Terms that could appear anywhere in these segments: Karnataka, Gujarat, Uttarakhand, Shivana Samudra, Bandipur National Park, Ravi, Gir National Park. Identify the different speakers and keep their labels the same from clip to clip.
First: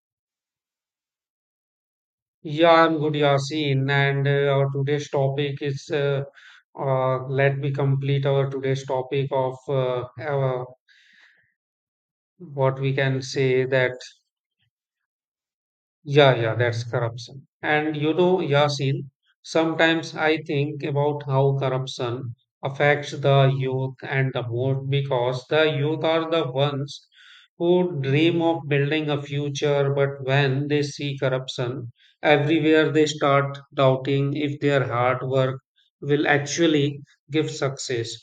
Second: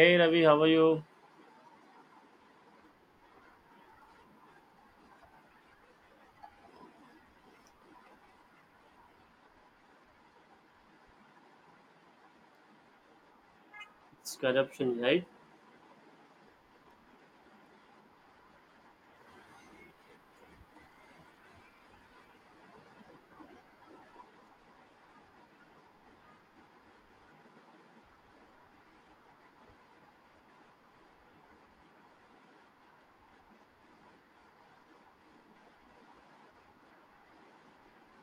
Speaker 1: Hey Ravi, how are you?
Speaker 2: Yeah, I'm good, Yasin. And our today's topic is let me complete our today's topic of our, what we can say that.
Speaker 1: It's corruption, right?
Speaker 2: Yeah, yeah, that's corruption. And you know, Yasin, sometimes I think about how corruption affects the youth and the most because the youth are the ones who dream of building a future, but when they see corruption everywhere, they start doubting if their hard work will actually give success.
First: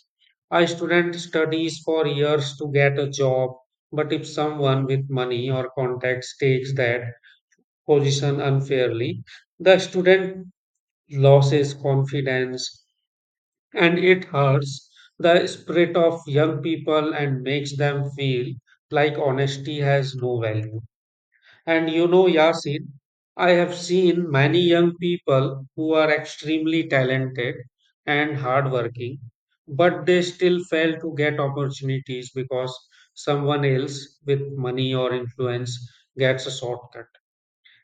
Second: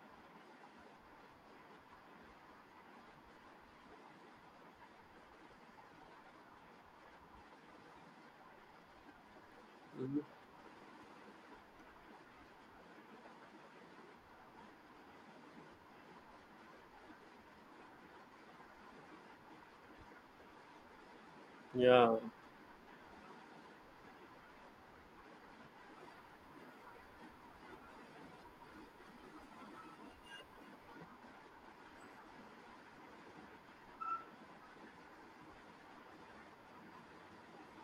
Speaker 2: A student studies for years to get a job, but if someone with money or contacts takes that, position unfairly, the
Speaker 1: Mhm.
Speaker 2: student loses confidence and it hurts the spirit of young people and makes them feel like honesty has no value. And you
Speaker 1: Yeah,
Speaker 2: know, Yasin, I have seen many young people who are extremely talented and hardworking, but they still fail to get opportunities because someone else with money or influence gets a shortcut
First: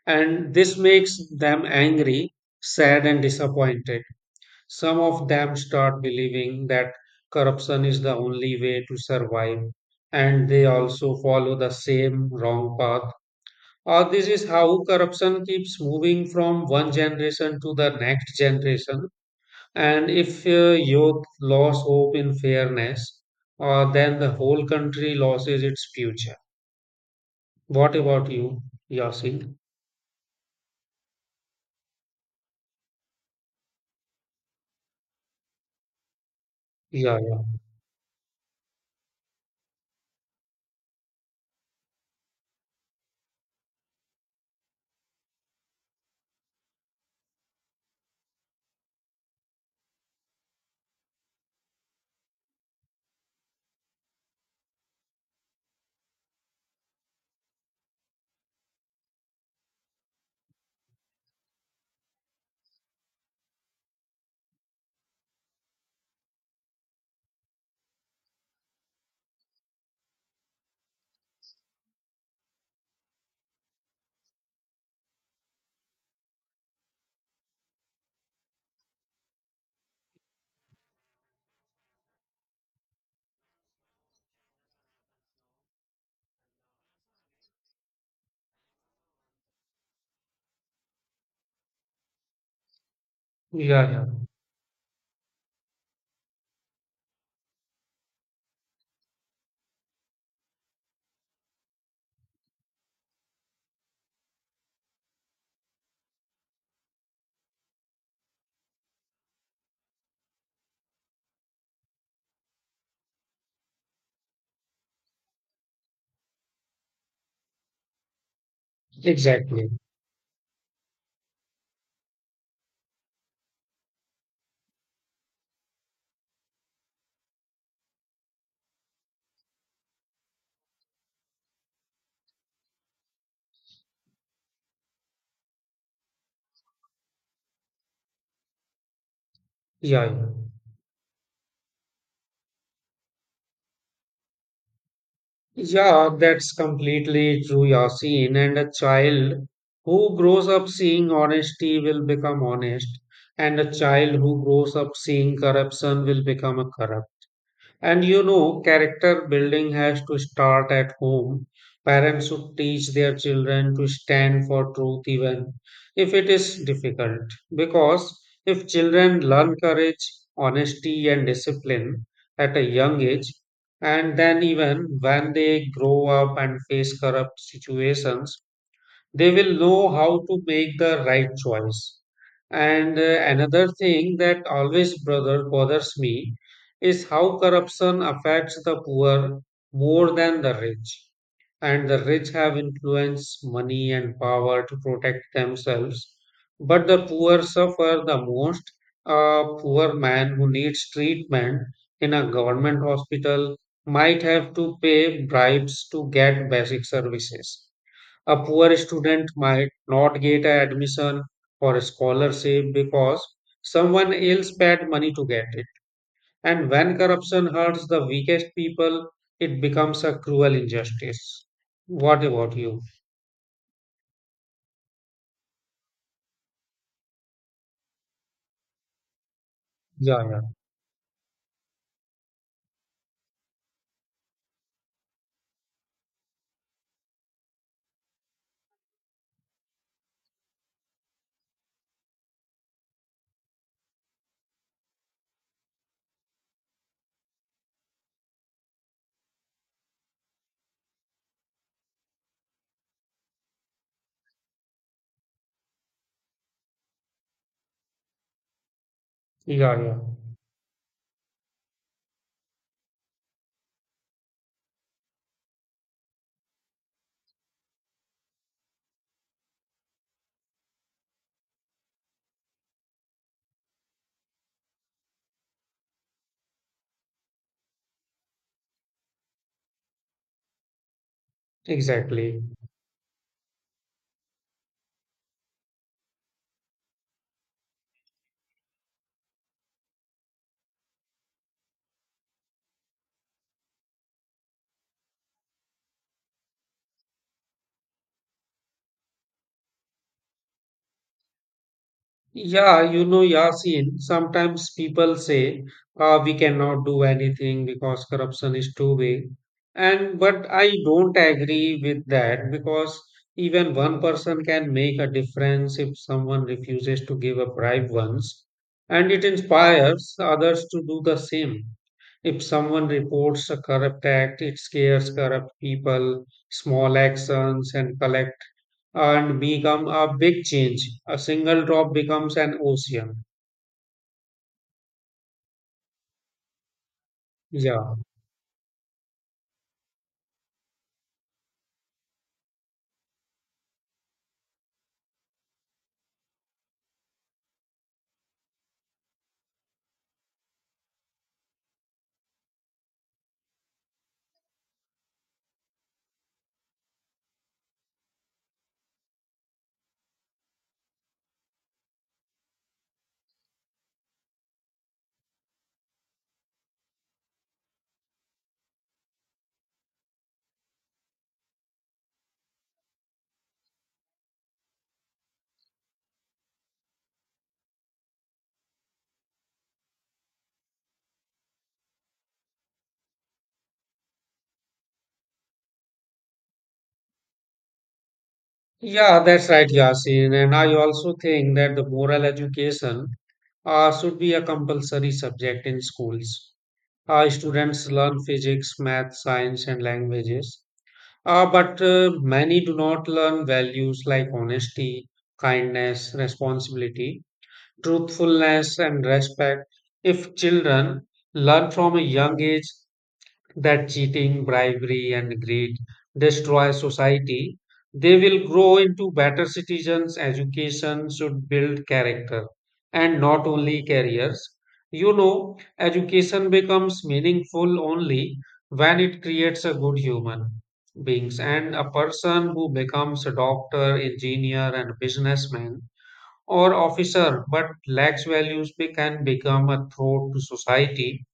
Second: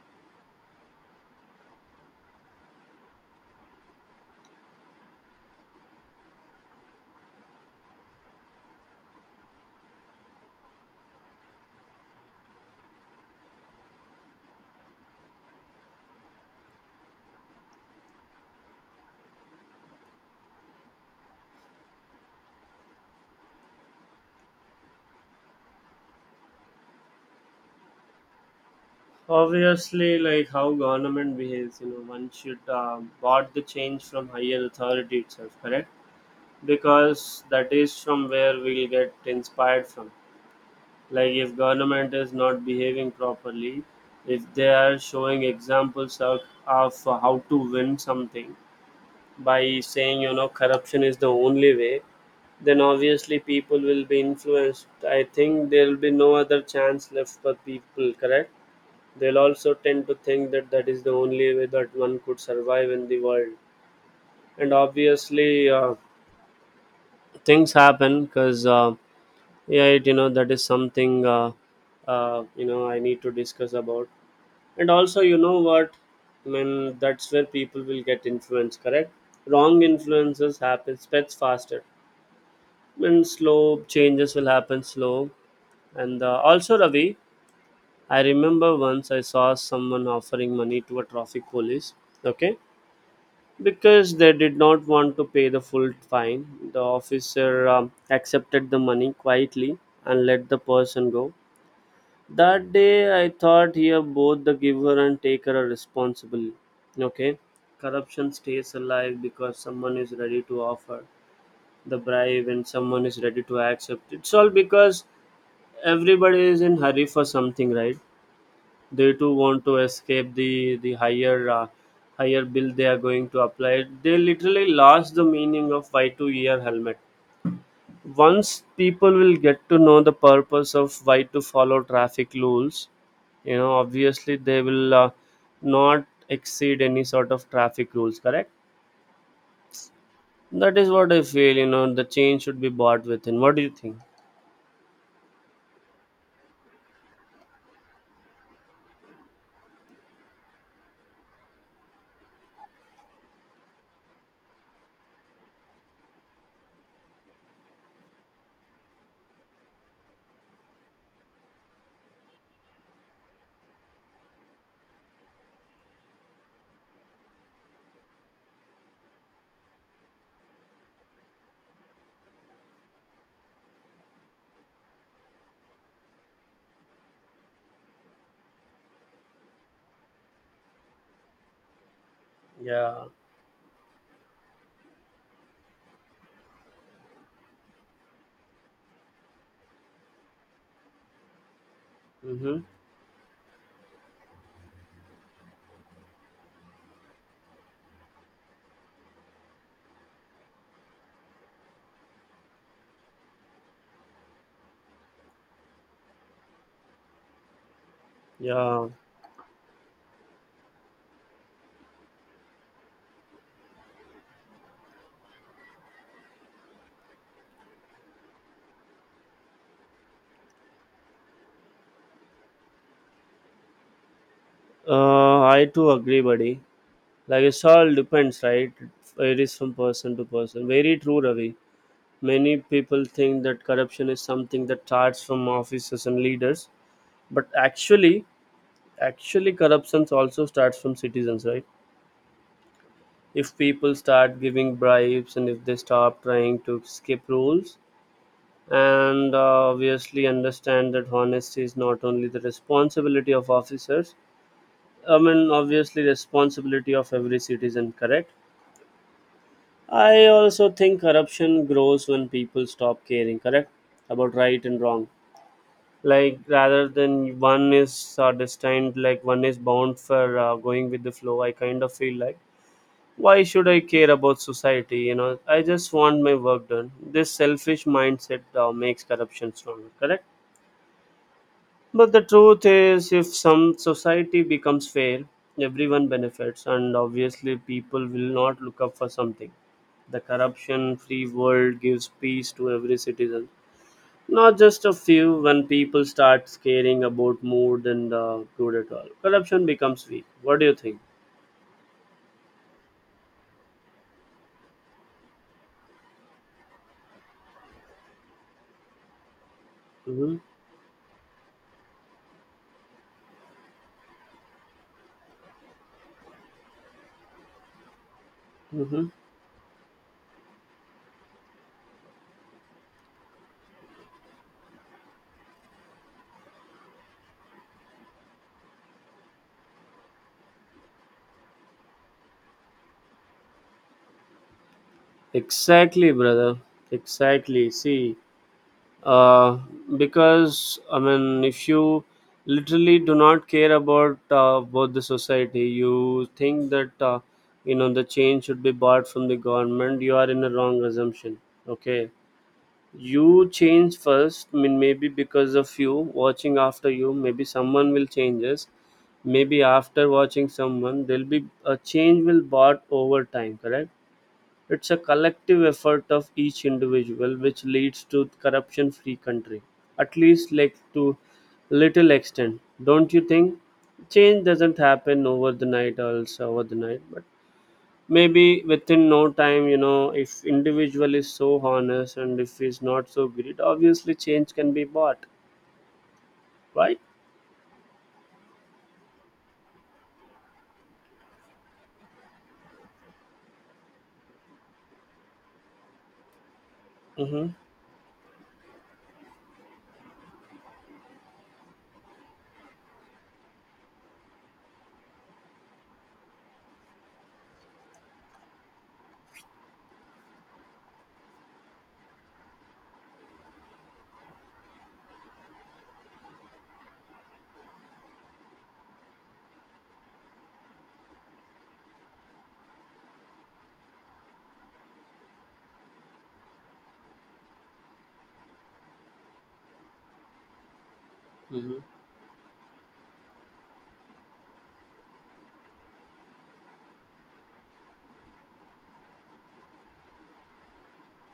Speaker 2: and this makes them angry, sad, and disappointed. Some of them start believing that corruption is the only way to survive, and they also follow the same wrong path. Or this is how corruption keeps moving from one generation to the next generation. And if youth lose hope in fairness, then the whole country loses its future. What about you, Yasin?
Speaker 1: obviously, like how government behaves, you know, one should bought the change from higher authority itself, correct?
Speaker 2: Yeah, yeah,
Speaker 1: Because that is from where we'll get inspired from. Like if government is not behaving properly, if they are showing examples of how to win something, by saying, you know, corruption is the only way, then obviously people will be influenced. I think there will be no other chance left for people, correct? They'll also tend to think that that is the only way that one could survive in the world. And obviously, things happen because yeah, it. That is something you know, I need to discuss about. And also, you know what I mean, that's where people will get influenced, correct? Wrong influences happen, spreads faster, and slow changes will happen slow. And also, Ravi, I remember once I saw someone offering money to a traffic police. Okay,
Speaker 2: yeah,
Speaker 1: because they did not want to pay the full fine, the officer accepted the money quietly and let the person go. That day I thought, here both the giver and taker are responsible. Okay, corruption stays alive because someone is ready to offer the bribe and someone is ready to accept. It's all because everybody is in hurry for something, right? They too want
Speaker 2: exactly.
Speaker 1: to escape the higher higher bill they are going to apply. They literally lost the meaning of why to wear helmet. Once people will get to know the purpose of why to follow traffic rules, you know, obviously they will not exceed any sort of traffic rules, correct?
Speaker 2: Yeah,
Speaker 1: That is what I feel, you know, the change should be bought within. What do you think?
Speaker 2: Yeah, that's completely true, Yasin. And a child who grows up seeing honesty will become honest, and a child who grows up seeing corruption will become a corrupt. And you know, character building has to start at home. Parents should teach their children to stand for truth even if it is difficult. Because if children learn courage, honesty, and discipline at a young age, and then even when they grow up and face corrupt situations, they will know how to make the right choice. And
Speaker 1: Yeah.
Speaker 2: another thing that always brother bothers me is how corruption affects the poor more than the rich. And the rich have
Speaker 1: Mm-hmm.
Speaker 2: influence, money, and power to protect themselves. But the poor suffer the most. A poor man who needs treatment in a government hospital might have to pay bribes to get basic services a poor
Speaker 1: Yeah.
Speaker 2: student might not get an admission or a scholarship because someone else paid money to get it. And when corruption hurts the weakest people, it becomes a cruel injustice. What about you?
Speaker 1: I too agree, buddy. Like it's all depends, right? It is from person
Speaker 2: Yeah,
Speaker 1: to
Speaker 2: yeah,
Speaker 1: person. Very true, Ravi. Many people think that corruption is something that starts from officers and leaders, but actually, corruption also starts from citizens, right? If people start giving bribes and if they stop trying to skip rules, and obviously understand that honesty is not only the responsibility of officers. I mean, obviously, responsibility of every citizen, correct?
Speaker 2: yeah.
Speaker 1: I also think corruption grows when people stop caring, correct? About right and wrong. Like, rather than one is destined, like one is bound for going with the flow, I kind of feel like, why should I care about society? You know, I just want my work done. This selfish mindset makes corruption stronger, correct? But the
Speaker 2: Exactly.
Speaker 1: truth is, if some society becomes fair, everyone benefits, and obviously, people will not look up for something. The corruption free world gives peace to every citizen, not just a few. When people start caring about more than the good at all, corruption becomes weak. What do you think?
Speaker 2: Yeah, you know, Yasin, sometimes people say we cannot do anything because corruption is too big. And
Speaker 1: Mm-hmm.
Speaker 2: but I don't agree with that because even one person can make a difference if someone refuses to give a bribe once,
Speaker 1: Mm-hmm.
Speaker 2: and it inspires others to do the same. If someone reports a corrupt act, it scares corrupt people, small actions, and collective and become a big change. A single drop becomes an ocean.
Speaker 1: Exactly, brother. Exactly.
Speaker 2: Yeah.
Speaker 1: See, uh, because I mean, if you literally do not care about the society, you think that you know the change should be bought from the government. You are in a wrong assumption. Okay, you change first. I mean, maybe because of you watching after you, maybe someone will change us. Maybe after watching someone, there'll be a change will bought over time. Correct, it's a collective effort of each individual which leads to corruption free country. At least like to little extent. Don't you think? Change doesn't happen over the night also over the night, but maybe within no time, you know, if individual is so honest and if he's not so greedy, obviously change can be bought, right?
Speaker 2: Yeah, that's right, Yasin. And I also think that the moral education should be a compulsory subject in schools.
Speaker 1: Mm-hmm.
Speaker 2: Students learn physics, math, science, and languages. But many do not learn values like honesty, kindness, responsibility, truthfulness, and respect. If children learn from a young age, that cheating, bribery, and greed destroy society, they will grow into better citizens. Education should build character and not only careers. You know, education becomes meaningful only when it creates a good human beings and
Speaker 1: Mm-hmm.
Speaker 2: a person who becomes a doctor, engineer, and businessman or officer but lacks values can become a threat to society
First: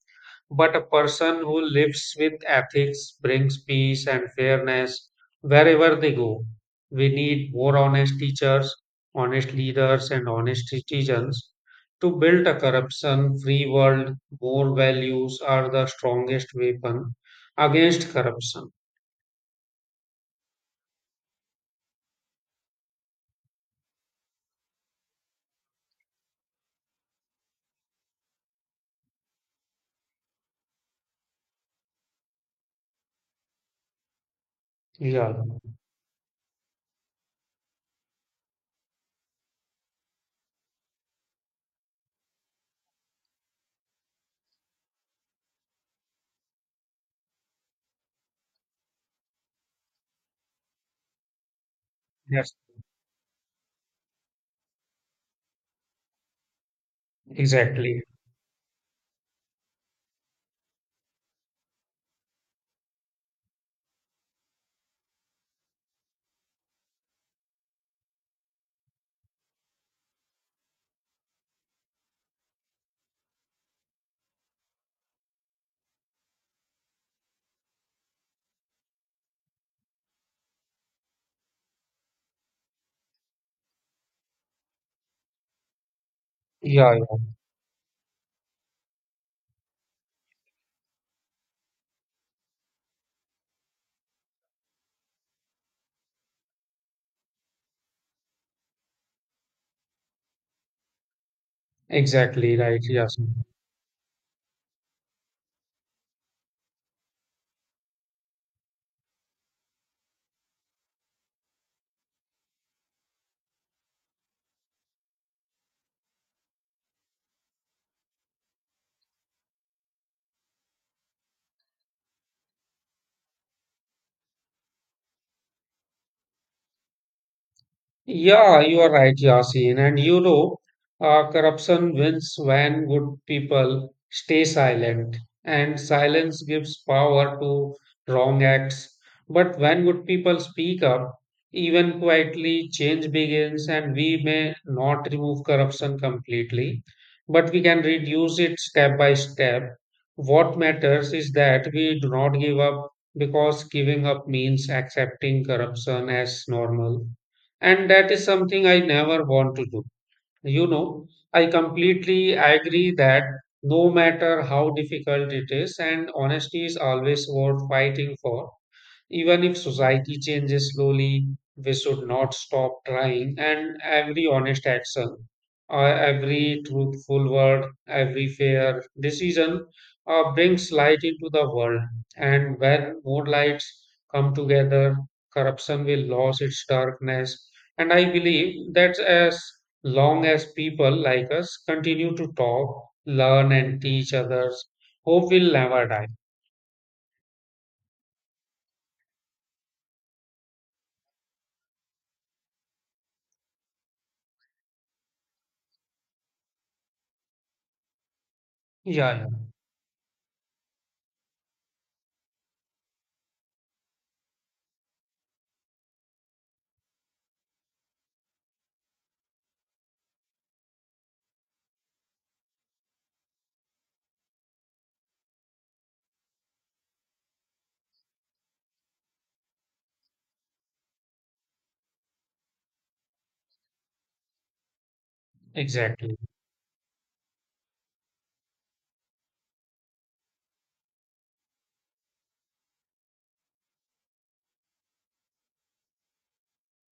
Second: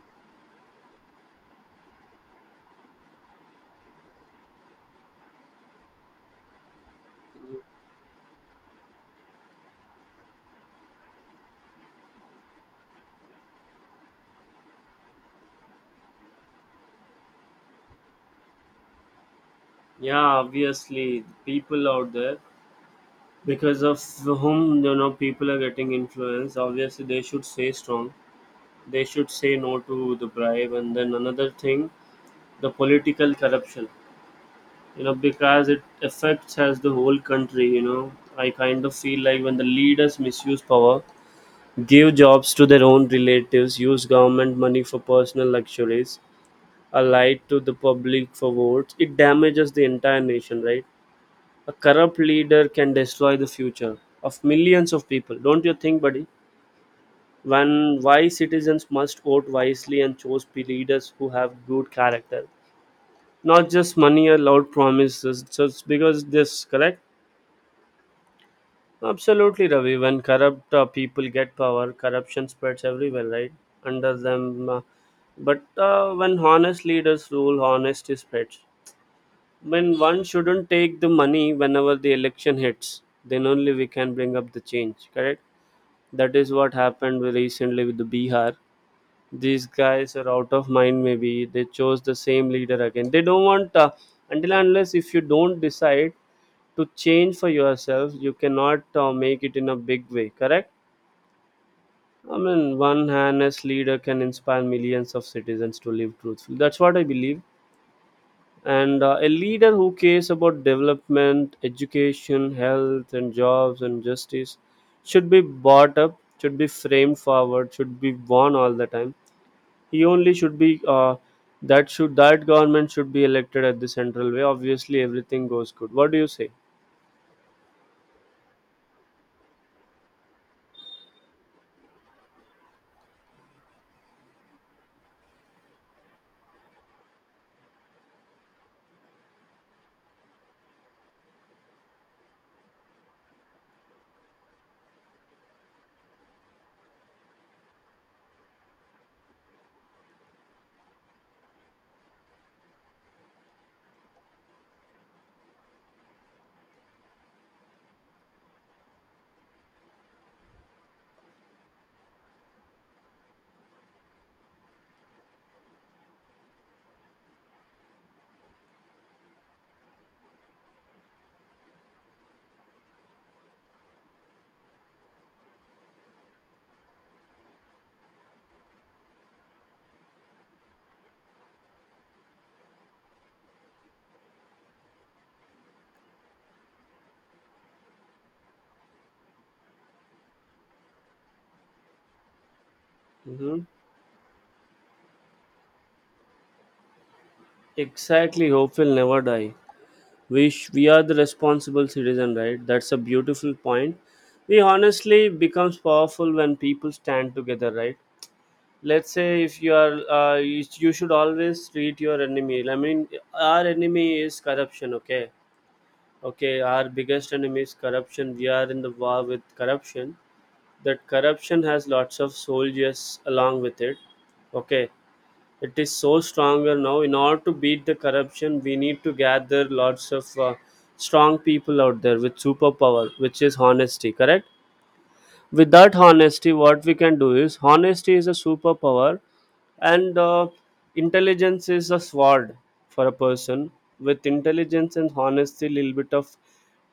Speaker 2: but a person who lives with ethics brings peace and fairness wherever they go. We need more honest teachers, honest leaders, and honest citizens to build a corruption free world. More values are the strongest weapon against corruption.
Speaker 1: Yeah, obviously, people out there because of whom, you know, people are getting influenced. Obviously, they should stay strong. They should say no to the bribe. And then another thing, the political corruption, you know,
Speaker 2: Yeah,
Speaker 1: because it affects as the whole country. You know, I kind of feel like when the leaders misuse power, give jobs to their own relatives, use government money for personal luxuries, are lied to the public for votes, it damages the entire nation, right? A corrupt
Speaker 2: yes,
Speaker 1: leader can destroy the future of millions of people, don't you think, buddy? When
Speaker 2: exactly.
Speaker 1: wise citizens must vote wisely and choose leaders who have good character, not just money or loud promises, just because this, correct? Absolutely, Ravi. When corrupt people get power, corruption spreads everywhere, right? Under them, but when honest leaders rule, honesty spreads. When one shouldn't take the money whenever the election hits, then only we can bring up the change, correct? That is what
Speaker 2: Yeah, yeah,
Speaker 1: happened recently with the Bihar. These guys are out of mind, maybe they chose the same leader again. They don't want, until and unless if you don't decide to change for yourself, you cannot make it in a big way, correct? I
Speaker 2: exactly
Speaker 1: mean,
Speaker 2: right.
Speaker 1: one
Speaker 2: Yes.
Speaker 1: honest leader can inspire millions of citizens to live truthfully, that's what I believe. And a leader who cares about development, education, health, and jobs, and justice should be brought up, should be framed forward, should be born all the time. He only should be that should, that government should be elected at the central way, obviously everything goes good. What do you say?
Speaker 2: Yeah, you are right, Yasin. And you know, corruption wins when good people stay silent, and silence gives power to wrong acts. But when good people speak up, even quietly, change begins, and we may not remove corruption completely, but we can reduce it step by step. What matters is that we do not give up because giving up means accepting corruption as normal and that is something I never want to do. You know, I completely agree that no matter how difficult it is, and honesty is always worth fighting for. Even if society changes slowly, we should not stop trying, and every honest action, or every truthful word, every fair decision brings light into the world. And when more lights come together, corruption will lose its darkness. And I believe that as long as people like us continue to talk, learn,
Speaker 1: Hmm.
Speaker 2: and teach others, hope will never die.
Speaker 1: Exactly, hope will never die. We are the responsible citizen, right? That's a beautiful point. We honestly becomes powerful when people stand together, right? Let's
Speaker 2: Yeah, yeah,
Speaker 1: say if you are, you should always treat your enemy. I mean, our enemy is corruption. Okay, okay, our biggest enemy is corruption. We are in the war with corruption. That corruption has lots of soldiers along with it. Okay, it is so stronger now. In order to beat the corruption, we need to gather lots of strong people out there with superpower, which is honesty, correct? Without
Speaker 2: exactly,
Speaker 1: honesty, what we can do is honesty is a superpower. And intelligence is a sword for a person with intelligence and honesty, little bit of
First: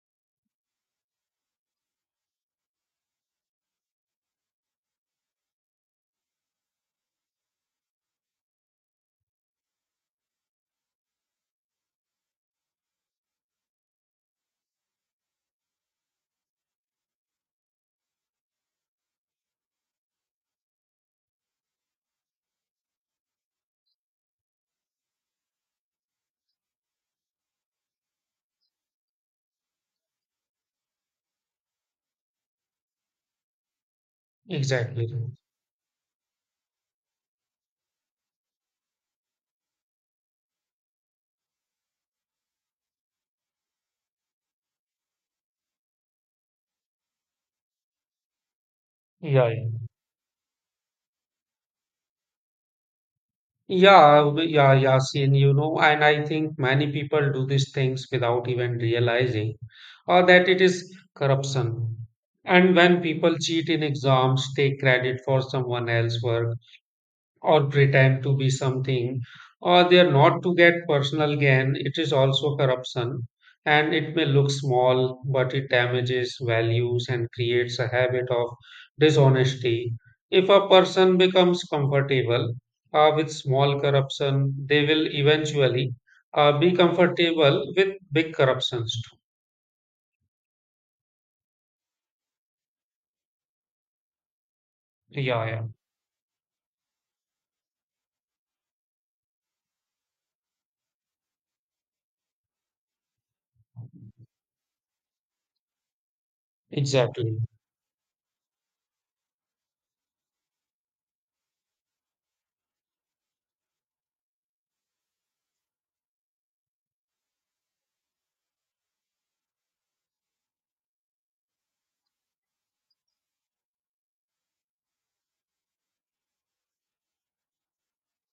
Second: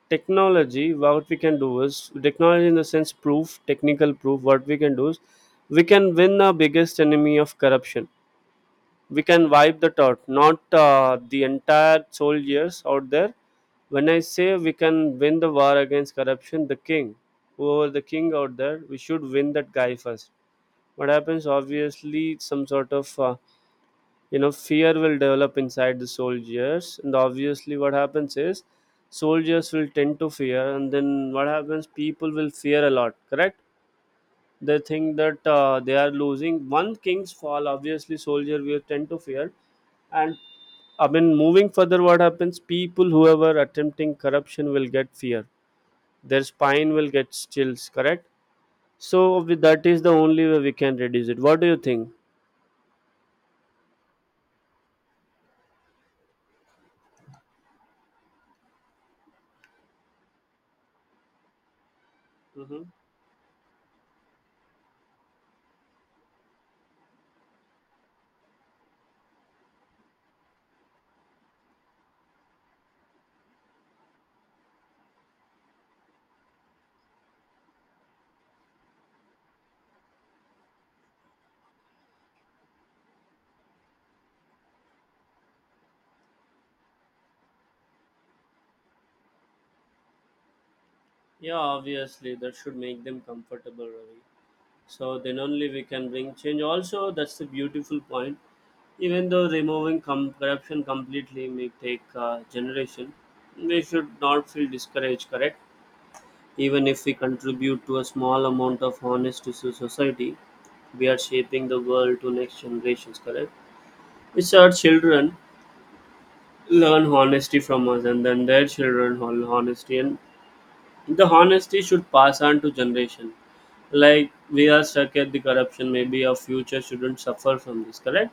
Speaker 1: technology. What we can do is technology in the sense proof, technical proof, what we can do is we can win the biggest enemy of corruption. We can wipe that out, not the entire soldiers out there. When I say we can win the war against corruption, the king, whoever the king out there, we should win that guy first. What happens? Obviously, some sort of you know, fear will develop inside the soldiers, and obviously what happens is soldiers will tend to fear. And then what happens, people will fear a lot, correct? They
Speaker 2: exactly.
Speaker 1: think that they are losing. One king's fall, obviously soldier will tend to fear. And I mean, moving further, what happens, people whoever attempting corruption will get fear, their spine will get chills, correct? So,
Speaker 2: Yeah,
Speaker 1: with that
Speaker 2: yeah,
Speaker 1: is the only way we can reduce it. What do you think?
Speaker 2: yeah, Yasin, you know, and I think many people do these things without even realizing or that it is corruption. And
Speaker 1: Hmm.
Speaker 2: when people cheat in exams, take credit for someone else's work, or pretend to be something or they are not to get personal gain it is also corruption and it may look small but it damages values and creates a habit of dishonesty if a person becomes comfortable with small corruption they will eventually be comfortable with big corruptions
Speaker 1: Yeah, obviously that should make them comfortable, Ravi. So
Speaker 2: too.
Speaker 1: then
Speaker 2: Yeah
Speaker 1: only we can bring change also, that's the beautiful point. Even though removing corruption completely may take a generation, we should not feel discouraged, correct? Even if we
Speaker 2: exactly.
Speaker 1: contribute to a small amount of honesty to society, we are shaping the world to next generations, correct? It's our children learn honesty from us, and then their children learn honesty, and the honesty should pass on to generation. Like we are stuck at the corruption, maybe our future shouldn't suffer from this, correct?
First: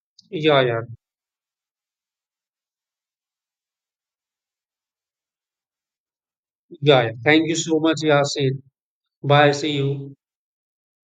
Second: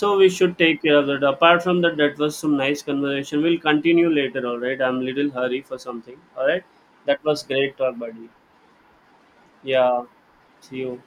Speaker 1: So we should
Speaker 2: yeah yeah
Speaker 1: take care of that. Apart from that, that was some nice conversation. We'll continue later, all right? I'm little hurry for something, all right?
Speaker 2: yeah.
Speaker 1: That was
Speaker 2: Thank you so
Speaker 1: great talk,
Speaker 2: much,
Speaker 1: buddy.
Speaker 2: Yasin. Bye, see you.
Speaker 1: Yeah, see you.